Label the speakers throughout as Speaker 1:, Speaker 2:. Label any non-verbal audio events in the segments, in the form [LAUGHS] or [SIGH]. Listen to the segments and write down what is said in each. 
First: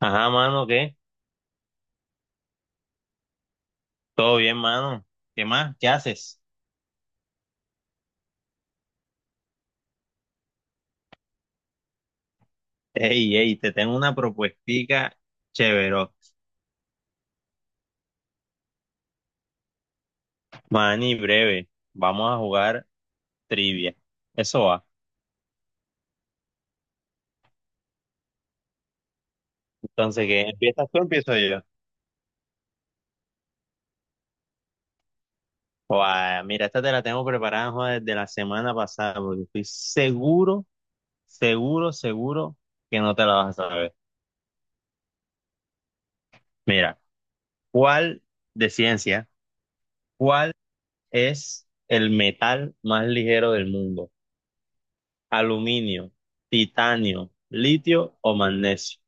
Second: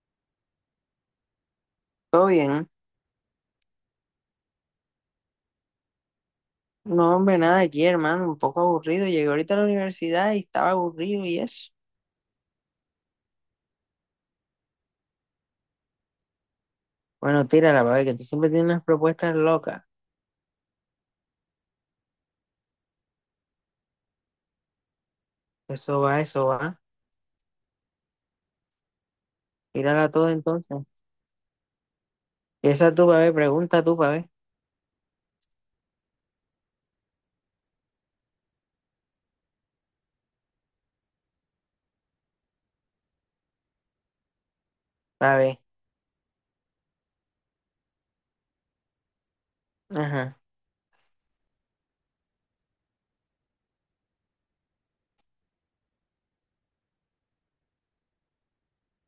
Speaker 1: Ajá, mano, ¿qué?
Speaker 2: Todo bien.
Speaker 1: Todo bien, mano. ¿Qué más? ¿Qué haces?
Speaker 2: No, hombre, nada aquí, hermano. Un poco aburrido. Llegué ahorita a la universidad y estaba aburrido y eso.
Speaker 1: Ey, ey, te tengo una propuestica chévere.
Speaker 2: Bueno, tírala, para ver que tú siempre tienes unas propuestas locas.
Speaker 1: Mani, breve. Vamos a jugar trivia. Eso va.
Speaker 2: Eso va, eso va. Tírala
Speaker 1: Entonces,
Speaker 2: todo
Speaker 1: ¿qué?
Speaker 2: entonces.
Speaker 1: ¿Empiezas tú o empiezo yo?
Speaker 2: Esa tú, para ver, pregunta tú, para ver.
Speaker 1: Guau, mira, esta te la tengo preparada joder, desde la semana pasada, porque estoy seguro, seguro, seguro que no te la vas a saber.
Speaker 2: Para ver.
Speaker 1: Mira, ¿cuál de ciencia?
Speaker 2: Ajá.
Speaker 1: ¿Cuál es el metal más ligero del mundo? Aluminio, titanio, litio o magnesio.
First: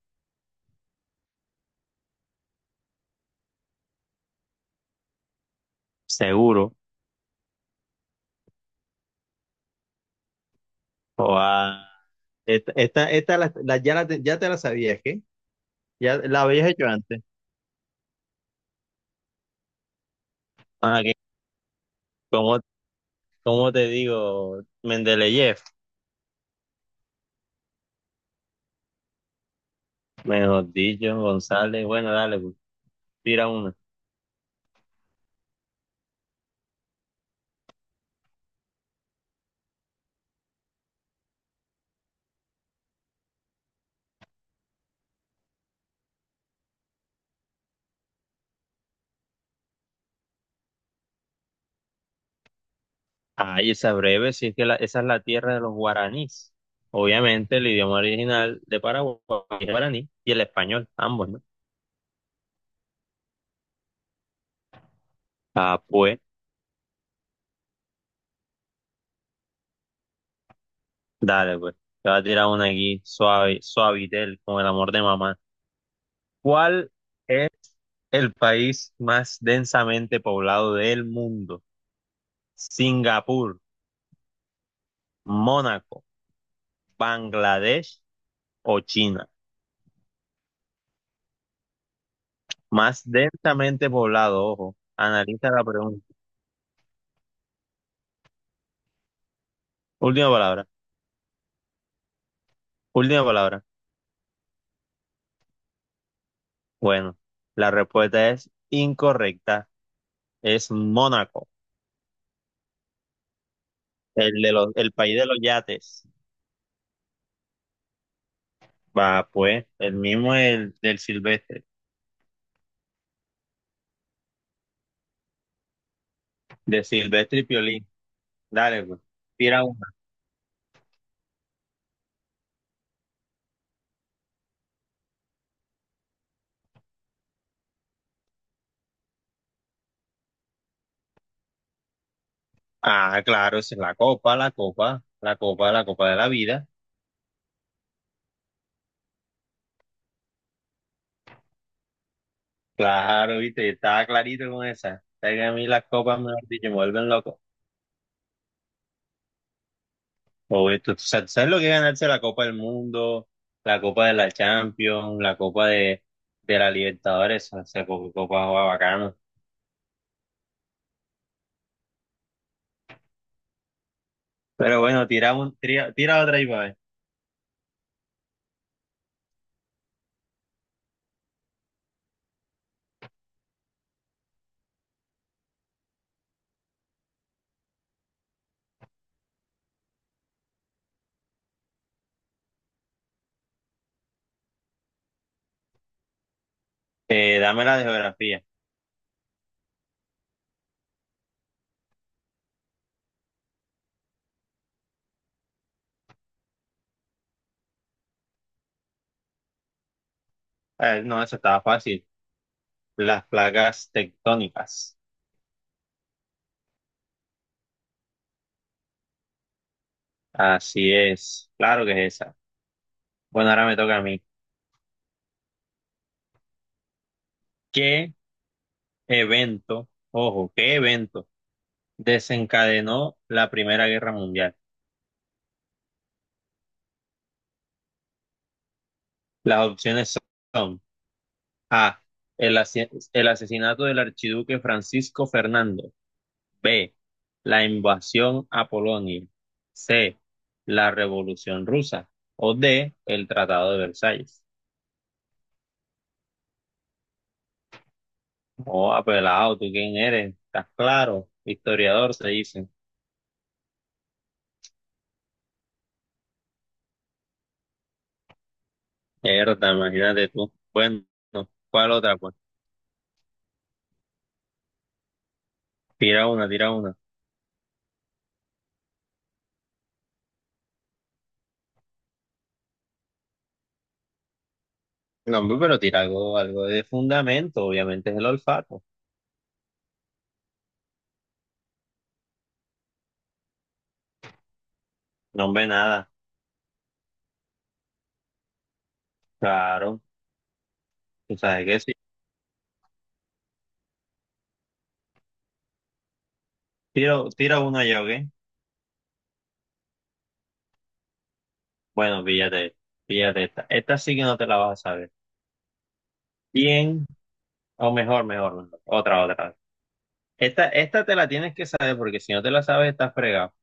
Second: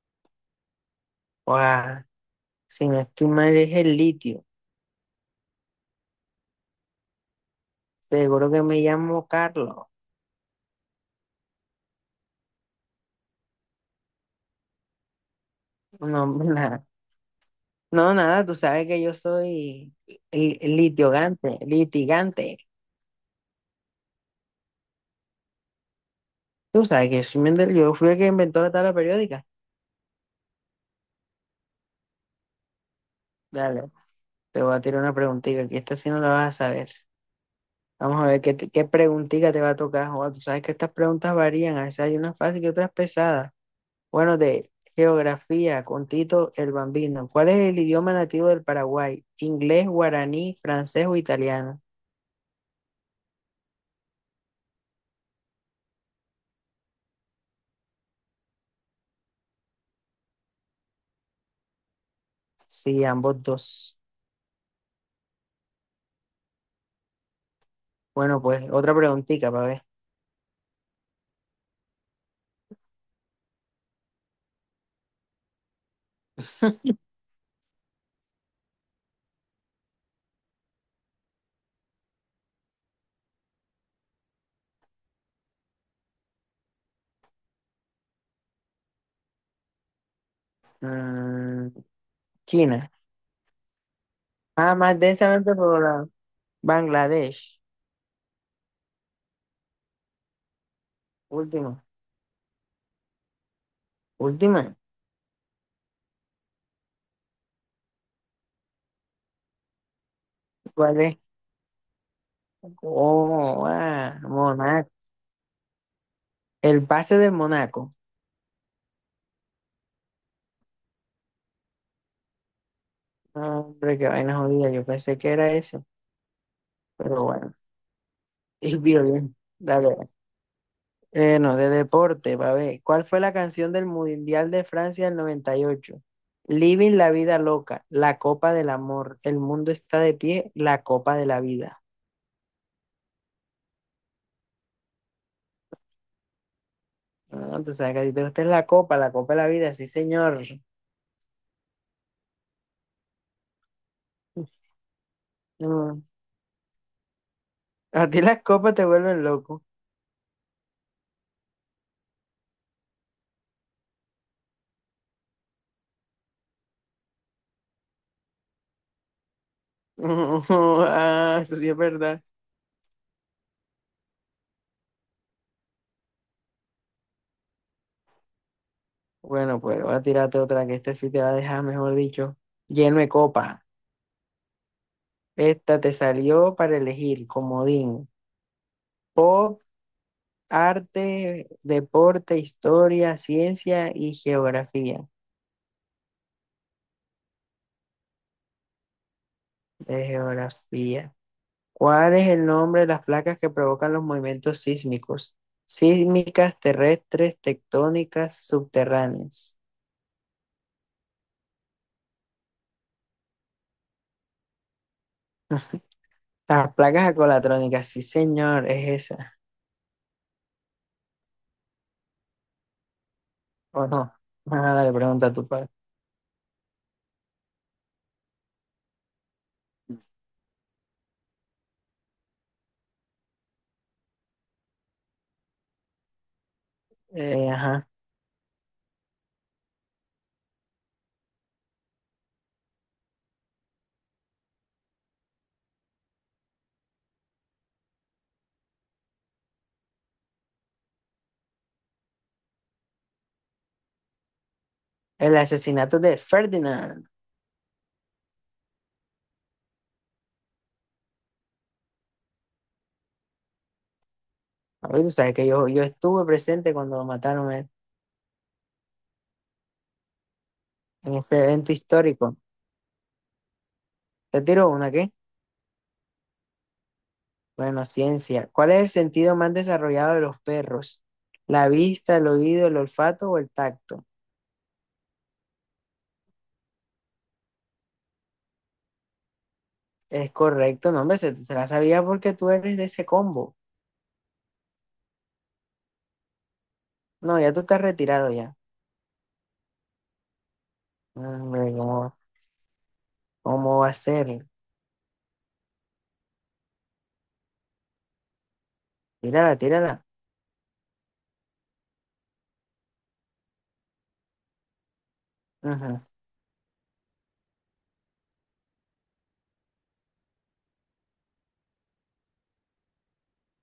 Speaker 2: Guau. Si no estoy mal, es el litio.
Speaker 1: Seguro.
Speaker 2: Seguro que me llamo Carlos.
Speaker 1: O a esta ya te la sabías, ¿qué? Ya
Speaker 2: No,
Speaker 1: la
Speaker 2: hombre, [LAUGHS]
Speaker 1: habías
Speaker 2: nada.
Speaker 1: hecho antes.
Speaker 2: No, nada, tú sabes que yo soy
Speaker 1: Ah, que
Speaker 2: litigante,
Speaker 1: ¿Cómo,
Speaker 2: litigante.
Speaker 1: cómo te digo? Mendeleyev,
Speaker 2: Tú sabes que soy Mendel, yo fui el que inventó la tabla periódica.
Speaker 1: mejor dicho, González. Bueno, dale, pues, tira una.
Speaker 2: Dale. Te voy a tirar una preguntita, que esta sí no la vas a saber. Vamos a ver qué, qué preguntita te va a tocar, Joa. Tú sabes que estas preguntas varían, a veces hay unas fáciles y otras pesadas. Bueno, de geografía, con Tito el Bambino. ¿Cuál es el idioma nativo del Paraguay? ¿Inglés, guaraní, francés o italiano?
Speaker 1: Ay, esa breve, sí es que esa es la tierra de los guaraníes. Obviamente, el idioma original de Paraguay es el guaraní y el español, ambos, ¿no?
Speaker 2: Sí, ambos dos.
Speaker 1: Ah, pues.
Speaker 2: Bueno, pues otra preguntita para ver.
Speaker 1: Dale, pues. Te voy a tirar una aquí, suave, suavitel, con el amor de mamá. ¿Cuál es el país más densamente poblado del mundo? ¿Singapur, Mónaco, Bangladesh o China?
Speaker 2: Mm, China.
Speaker 1: Más densamente poblado,
Speaker 2: Ah,
Speaker 1: ojo.
Speaker 2: más
Speaker 1: Analiza
Speaker 2: densamente
Speaker 1: la pregunta.
Speaker 2: poblada. Bangladesh.
Speaker 1: Última palabra.
Speaker 2: Última.
Speaker 1: Última palabra.
Speaker 2: Última.
Speaker 1: Bueno, la respuesta es incorrecta. Es
Speaker 2: ¿Cuál es?
Speaker 1: Mónaco,
Speaker 2: Oh, ah,
Speaker 1: el de los,
Speaker 2: Monaco.
Speaker 1: el país de los yates.
Speaker 2: El pase del Monaco.
Speaker 1: Va, pues, el mismo el del Silvestre.
Speaker 2: Ah, hombre, qué vaina jodida. Yo pensé que era eso,
Speaker 1: De
Speaker 2: pero
Speaker 1: Silvestre y
Speaker 2: bueno.
Speaker 1: Piolín.
Speaker 2: [LAUGHS] Y
Speaker 1: Dale, pues.
Speaker 2: violín.
Speaker 1: Tira una.
Speaker 2: Dale. No, de deporte, va a ver. ¿Cuál fue la canción del Mundial de Francia del 98? Living la vida loca, la copa del amor, el mundo está de pie, la copa de la vida.
Speaker 1: Ah, claro, esa es la copa, la copa, la copa, la copa de la vida.
Speaker 2: Ah, tú sabes que a ti te gusta la copa de la vida, sí, señor.
Speaker 1: Claro, viste, estaba clarito con
Speaker 2: [LAUGHS]
Speaker 1: esa. Es que a mí las
Speaker 2: Mm.
Speaker 1: copas, mejor dicho, me vuelven loco.
Speaker 2: A ti las copas te vuelven loco.
Speaker 1: O esto, tú sabes lo que es ganarse la Copa del Mundo, la Copa de la Champions, la Copa de la Libertadores, o sea, copa juega bacano.
Speaker 2: [LAUGHS] Ah, eso sí es verdad.
Speaker 1: Pero bueno, tira otra y va a ver.
Speaker 2: Bueno, pues voy a tirarte otra que este sí te va a dejar, mejor dicho, lleno de copa. Esta te salió para elegir comodín, pop, arte, deporte, historia, ciencia y geografía.
Speaker 1: Dame la de geografía.
Speaker 2: De geografía. ¿Cuál es el nombre de las placas que provocan los movimientos sísmicos? Sísmicas, terrestres, tectónicas, subterráneas.
Speaker 1: No, eso estaba fácil. Las placas tectónicas.
Speaker 2: [LAUGHS] Las placas acolatrónicas, sí señor, es esa.
Speaker 1: Así es, claro que es esa. Bueno, ahora me
Speaker 2: ¿O
Speaker 1: toca a
Speaker 2: no?
Speaker 1: mí.
Speaker 2: Vamos a pregunta a tu padre.
Speaker 1: ¿Qué evento, ojo, qué evento desencadenó la Primera Guerra Mundial?
Speaker 2: Ajá.
Speaker 1: Las opciones son A, el, asi- el asesinato del archiduque Francisco Fernando, B, la invasión a Polonia, C, la Revolución Rusa o D, el Tratado de Versalles.
Speaker 2: El asesinato de Ferdinand.
Speaker 1: Oh, apelado, ¿tú quién eres? ¿Estás claro? Historiador, se dice.
Speaker 2: Ahorita tú sabes que yo estuve presente cuando lo mataron en,
Speaker 1: Mierda, imagínate tú. Bueno,
Speaker 2: en ese evento
Speaker 1: ¿cuál otra? Pues
Speaker 2: histórico. Te tiro una, ¿qué?
Speaker 1: tira una, tira una.
Speaker 2: Bueno, ciencia. ¿Cuál es el sentido más desarrollado de los perros? ¿La vista, el oído, el olfato o el tacto?
Speaker 1: No, hombre, pero tira algo, algo de fundamento, obviamente es el olfato.
Speaker 2: Es correcto, no, hombre, se la sabía porque tú eres de ese combo.
Speaker 1: No, hombre, nada.
Speaker 2: No, ya tú estás retirado ya.
Speaker 1: Claro, tú sabes
Speaker 2: Hombre,
Speaker 1: que sí.
Speaker 2: ¿cómo va a ser?
Speaker 1: Tira, tira una ya, ¿ok?
Speaker 2: Tírala, tírala.
Speaker 1: Bueno, píllate, píllate esta. Esta sí que no te la vas a saber.
Speaker 2: Ujú,
Speaker 1: Bien, o mejor, mejor, mejor. Otra, otra. Esta te la tienes que saber porque si no te la sabes, estás fregado.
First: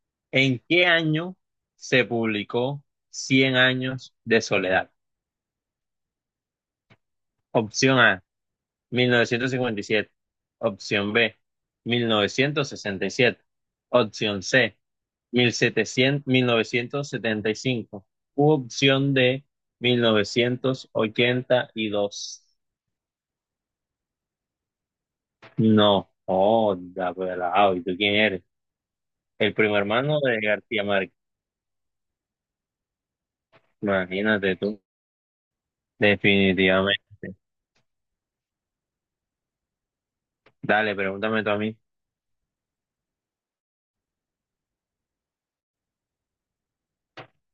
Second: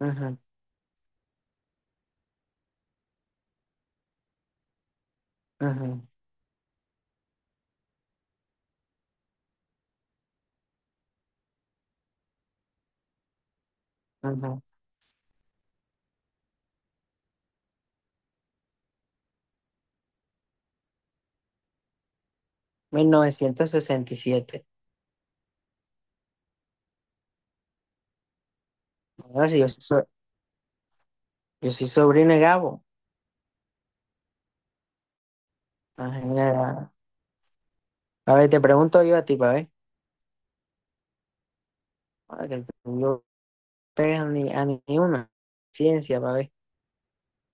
Speaker 2: ujú,
Speaker 1: ¿En qué año se publicó Cien años de soledad?
Speaker 2: ujú,
Speaker 1: Opción A, 1957; opción B, 1967; opción
Speaker 2: ujú.
Speaker 1: C, 1700, 1975; u opción D, 1982.
Speaker 2: 1967.
Speaker 1: No, oh, da pelado. ¿Y tú quién eres?
Speaker 2: Ahora
Speaker 1: El
Speaker 2: sí,
Speaker 1: primo hermano de García Márquez.
Speaker 2: yo soy sobrino de Gabo.
Speaker 1: Imagínate tú.
Speaker 2: Ajá, mira.
Speaker 1: Definitivamente.
Speaker 2: A ver, te pregunto yo a ti, pa ver.
Speaker 1: Dale, pregúntame tú a mí.
Speaker 2: Para que no pegas ni una. Ciencia, pa ver.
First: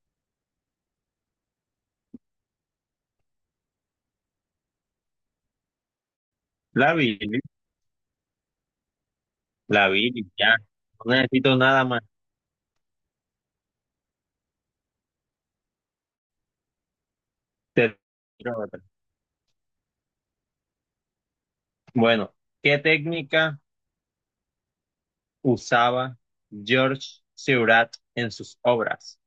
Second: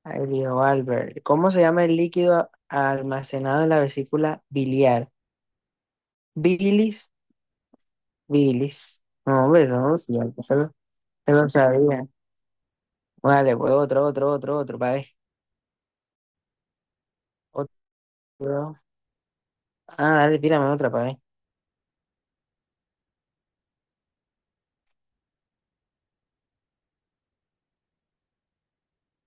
Speaker 2: Ahí dijo Albert. ¿Cómo se llama el líquido almacenado en la vesícula biliar?
Speaker 1: La
Speaker 2: Bilis,
Speaker 1: vi,
Speaker 2: bilis. No, hombre,
Speaker 1: la
Speaker 2: no,
Speaker 1: vi,
Speaker 2: sí, ya
Speaker 1: ya.
Speaker 2: se lo,
Speaker 1: No
Speaker 2: se lo
Speaker 1: necesito nada más.
Speaker 2: sabía. Vale, pues otro, otro, otro, otro, pa ver.
Speaker 1: Te tiro
Speaker 2: Otro.
Speaker 1: otra.
Speaker 2: Ah, dale, tírame otra, pa ver.
Speaker 1: Bueno, ¿qué técnica usaba Georges Seurat en sus obras?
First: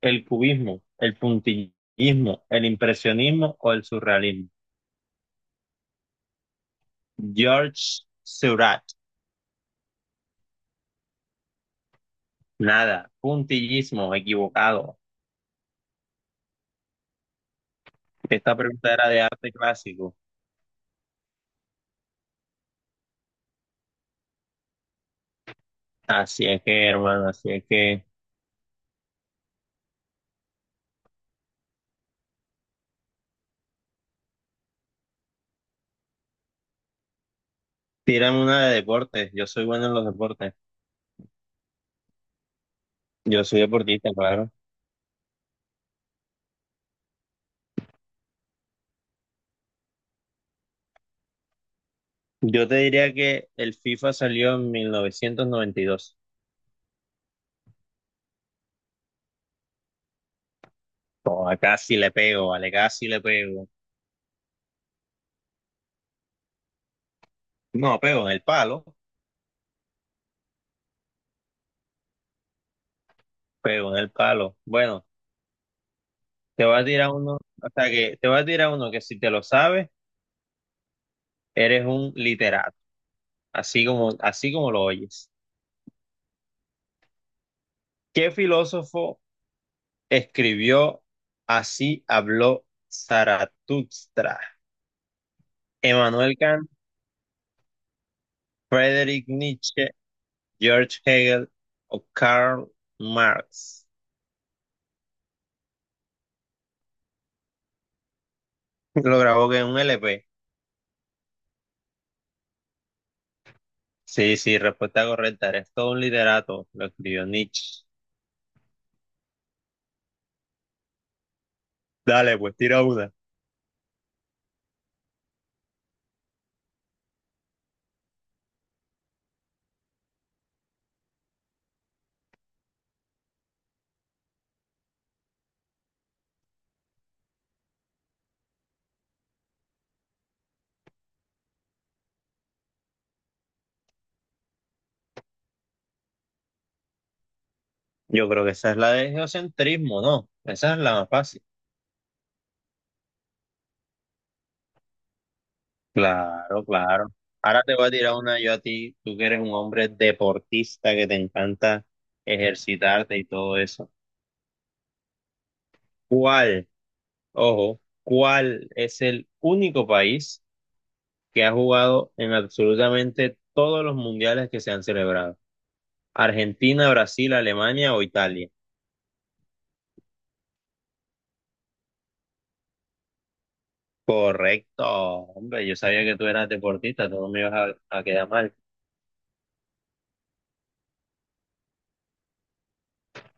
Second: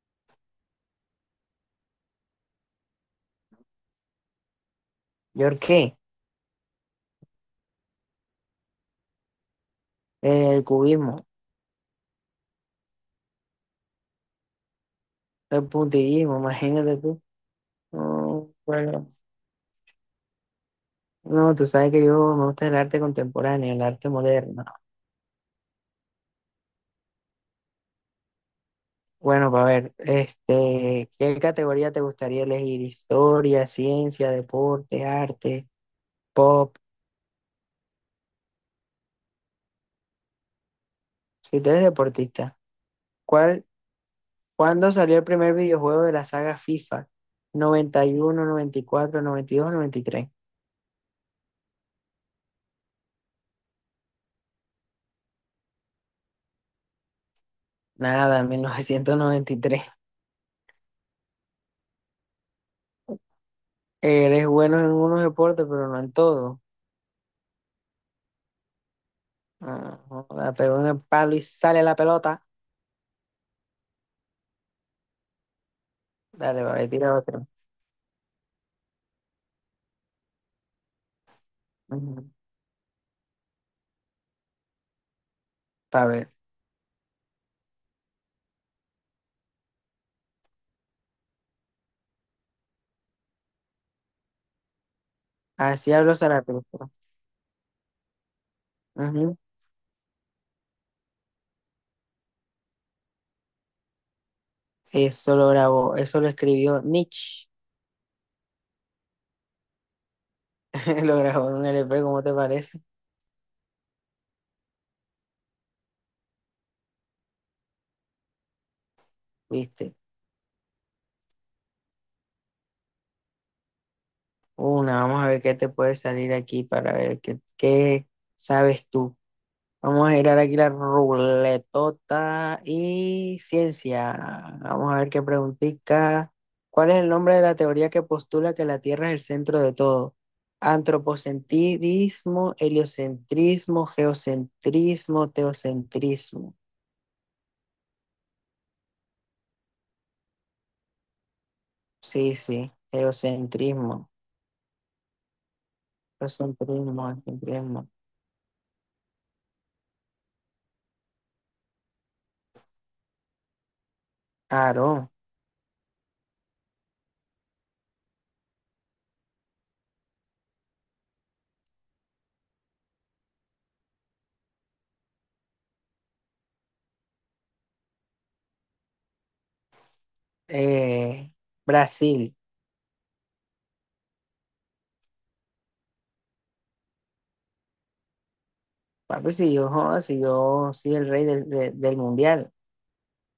Speaker 1: ¿El cubismo, el puntillismo, el impresionismo o el surrealismo?
Speaker 2: ¿Yo qué?
Speaker 1: Georges Seurat,
Speaker 2: El cubismo,
Speaker 1: nada, puntillismo, equivocado.
Speaker 2: el puntillismo, imagínate tú. No,
Speaker 1: Esta pregunta era
Speaker 2: bueno.
Speaker 1: de arte clásico.
Speaker 2: No, tú sabes que yo me gusta el arte contemporáneo, el arte moderno.
Speaker 1: Así es que, hermano, así es que.
Speaker 2: Bueno, para ver, este, ¿qué categoría te gustaría elegir? Historia, ciencia, deporte, arte, pop.
Speaker 1: Tírame una de deportes. Yo soy bueno en los deportes.
Speaker 2: Si tú eres deportista,
Speaker 1: Yo soy
Speaker 2: ¿cuál,
Speaker 1: deportista, claro.
Speaker 2: cuándo salió el primer videojuego de la saga FIFA? Noventa, noventa, noventa y uno, cuatro, dos, noventa y tres.
Speaker 1: Yo te diría que el FIFA salió en 1992.
Speaker 2: Nada, [LAUGHS] 1993.
Speaker 1: Oh, casi le pego, vale, casi le pego.
Speaker 2: Eres bueno en unos deportes, pero no en todo.
Speaker 1: No, pego en el palo.
Speaker 2: Ah, joda, pegó en el palo y sale la pelota.
Speaker 1: Pero en el palo. Bueno,
Speaker 2: Dale,
Speaker 1: te voy a
Speaker 2: va,
Speaker 1: tirar
Speaker 2: tira
Speaker 1: uno,
Speaker 2: otro.
Speaker 1: o sea que te voy a tirar uno que si te lo sabes, eres un
Speaker 2: Ujú.
Speaker 1: literato, así como lo oyes.
Speaker 2: Pa' ver.
Speaker 1: ¿Qué filósofo escribió Así habló Zaratustra?
Speaker 2: Así habló
Speaker 1: ¿Emmanuel Kant,
Speaker 2: Zaratustra.
Speaker 1: Friedrich
Speaker 2: Ujú.
Speaker 1: Nietzsche, George Hegel o Karl Marx?
Speaker 2: Eso lo grabó, eso lo escribió Nietzsche.
Speaker 1: Lo grabó que en un LP.
Speaker 2: [LAUGHS] Lo grabó en un LP, ¿cómo te parece?
Speaker 1: Sí, sí, respuesta correcta. Eres todo un literato. Lo escribió Nietzsche.
Speaker 2: ¿Viste?
Speaker 1: Dale, pues tira una.
Speaker 2: Una, vamos a ver qué te puede salir aquí para ver qué sabes tú. Vamos a girar aquí la ruletota y ciencia. Vamos a ver qué preguntica. ¿Cuál es el nombre de la teoría que postula que la Tierra es el centro de todo? Antropocentrismo, heliocentrismo, geocentrismo, teocentrismo.
Speaker 1: Yo creo que esa es la de geocentrismo, ¿no? Esa es la más fácil.
Speaker 2: Sí, sí, eurocentrismo,
Speaker 1: Claro,
Speaker 2: eurocentrismo,
Speaker 1: claro. Ahora te
Speaker 2: eurocentrismo.
Speaker 1: voy a tirar una yo a ti, tú que eres un hombre deportista que te encanta ejercitarte y todo eso.
Speaker 2: Claro,
Speaker 1: ¿Cuál, ojo, cuál es el único país que ha jugado en absolutamente todos los mundiales que se han celebrado? ¿Argentina, Brasil, Alemania o Italia?
Speaker 2: eh, Brasil.
Speaker 1: Correcto, hombre, yo sabía que tú eras deportista, tú no me ibas a quedar mal.
Speaker 2: Papi, si yo, joda, si yo soy el rey del mundial.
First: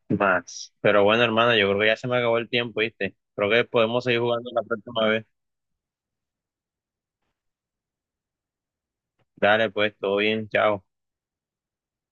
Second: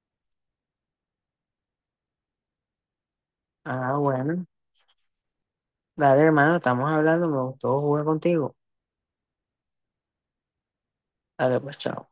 Speaker 1: Más. Pero bueno, hermano, yo creo que ya se me acabó el tiempo, ¿viste? Creo que
Speaker 2: Ah,
Speaker 1: podemos seguir
Speaker 2: bueno.
Speaker 1: jugando la próxima vez.
Speaker 2: Dale, hermano, estamos hablando, me gustó jugar contigo.
Speaker 1: Dale, pues, todo bien, chao.
Speaker 2: Dale, pues, chao.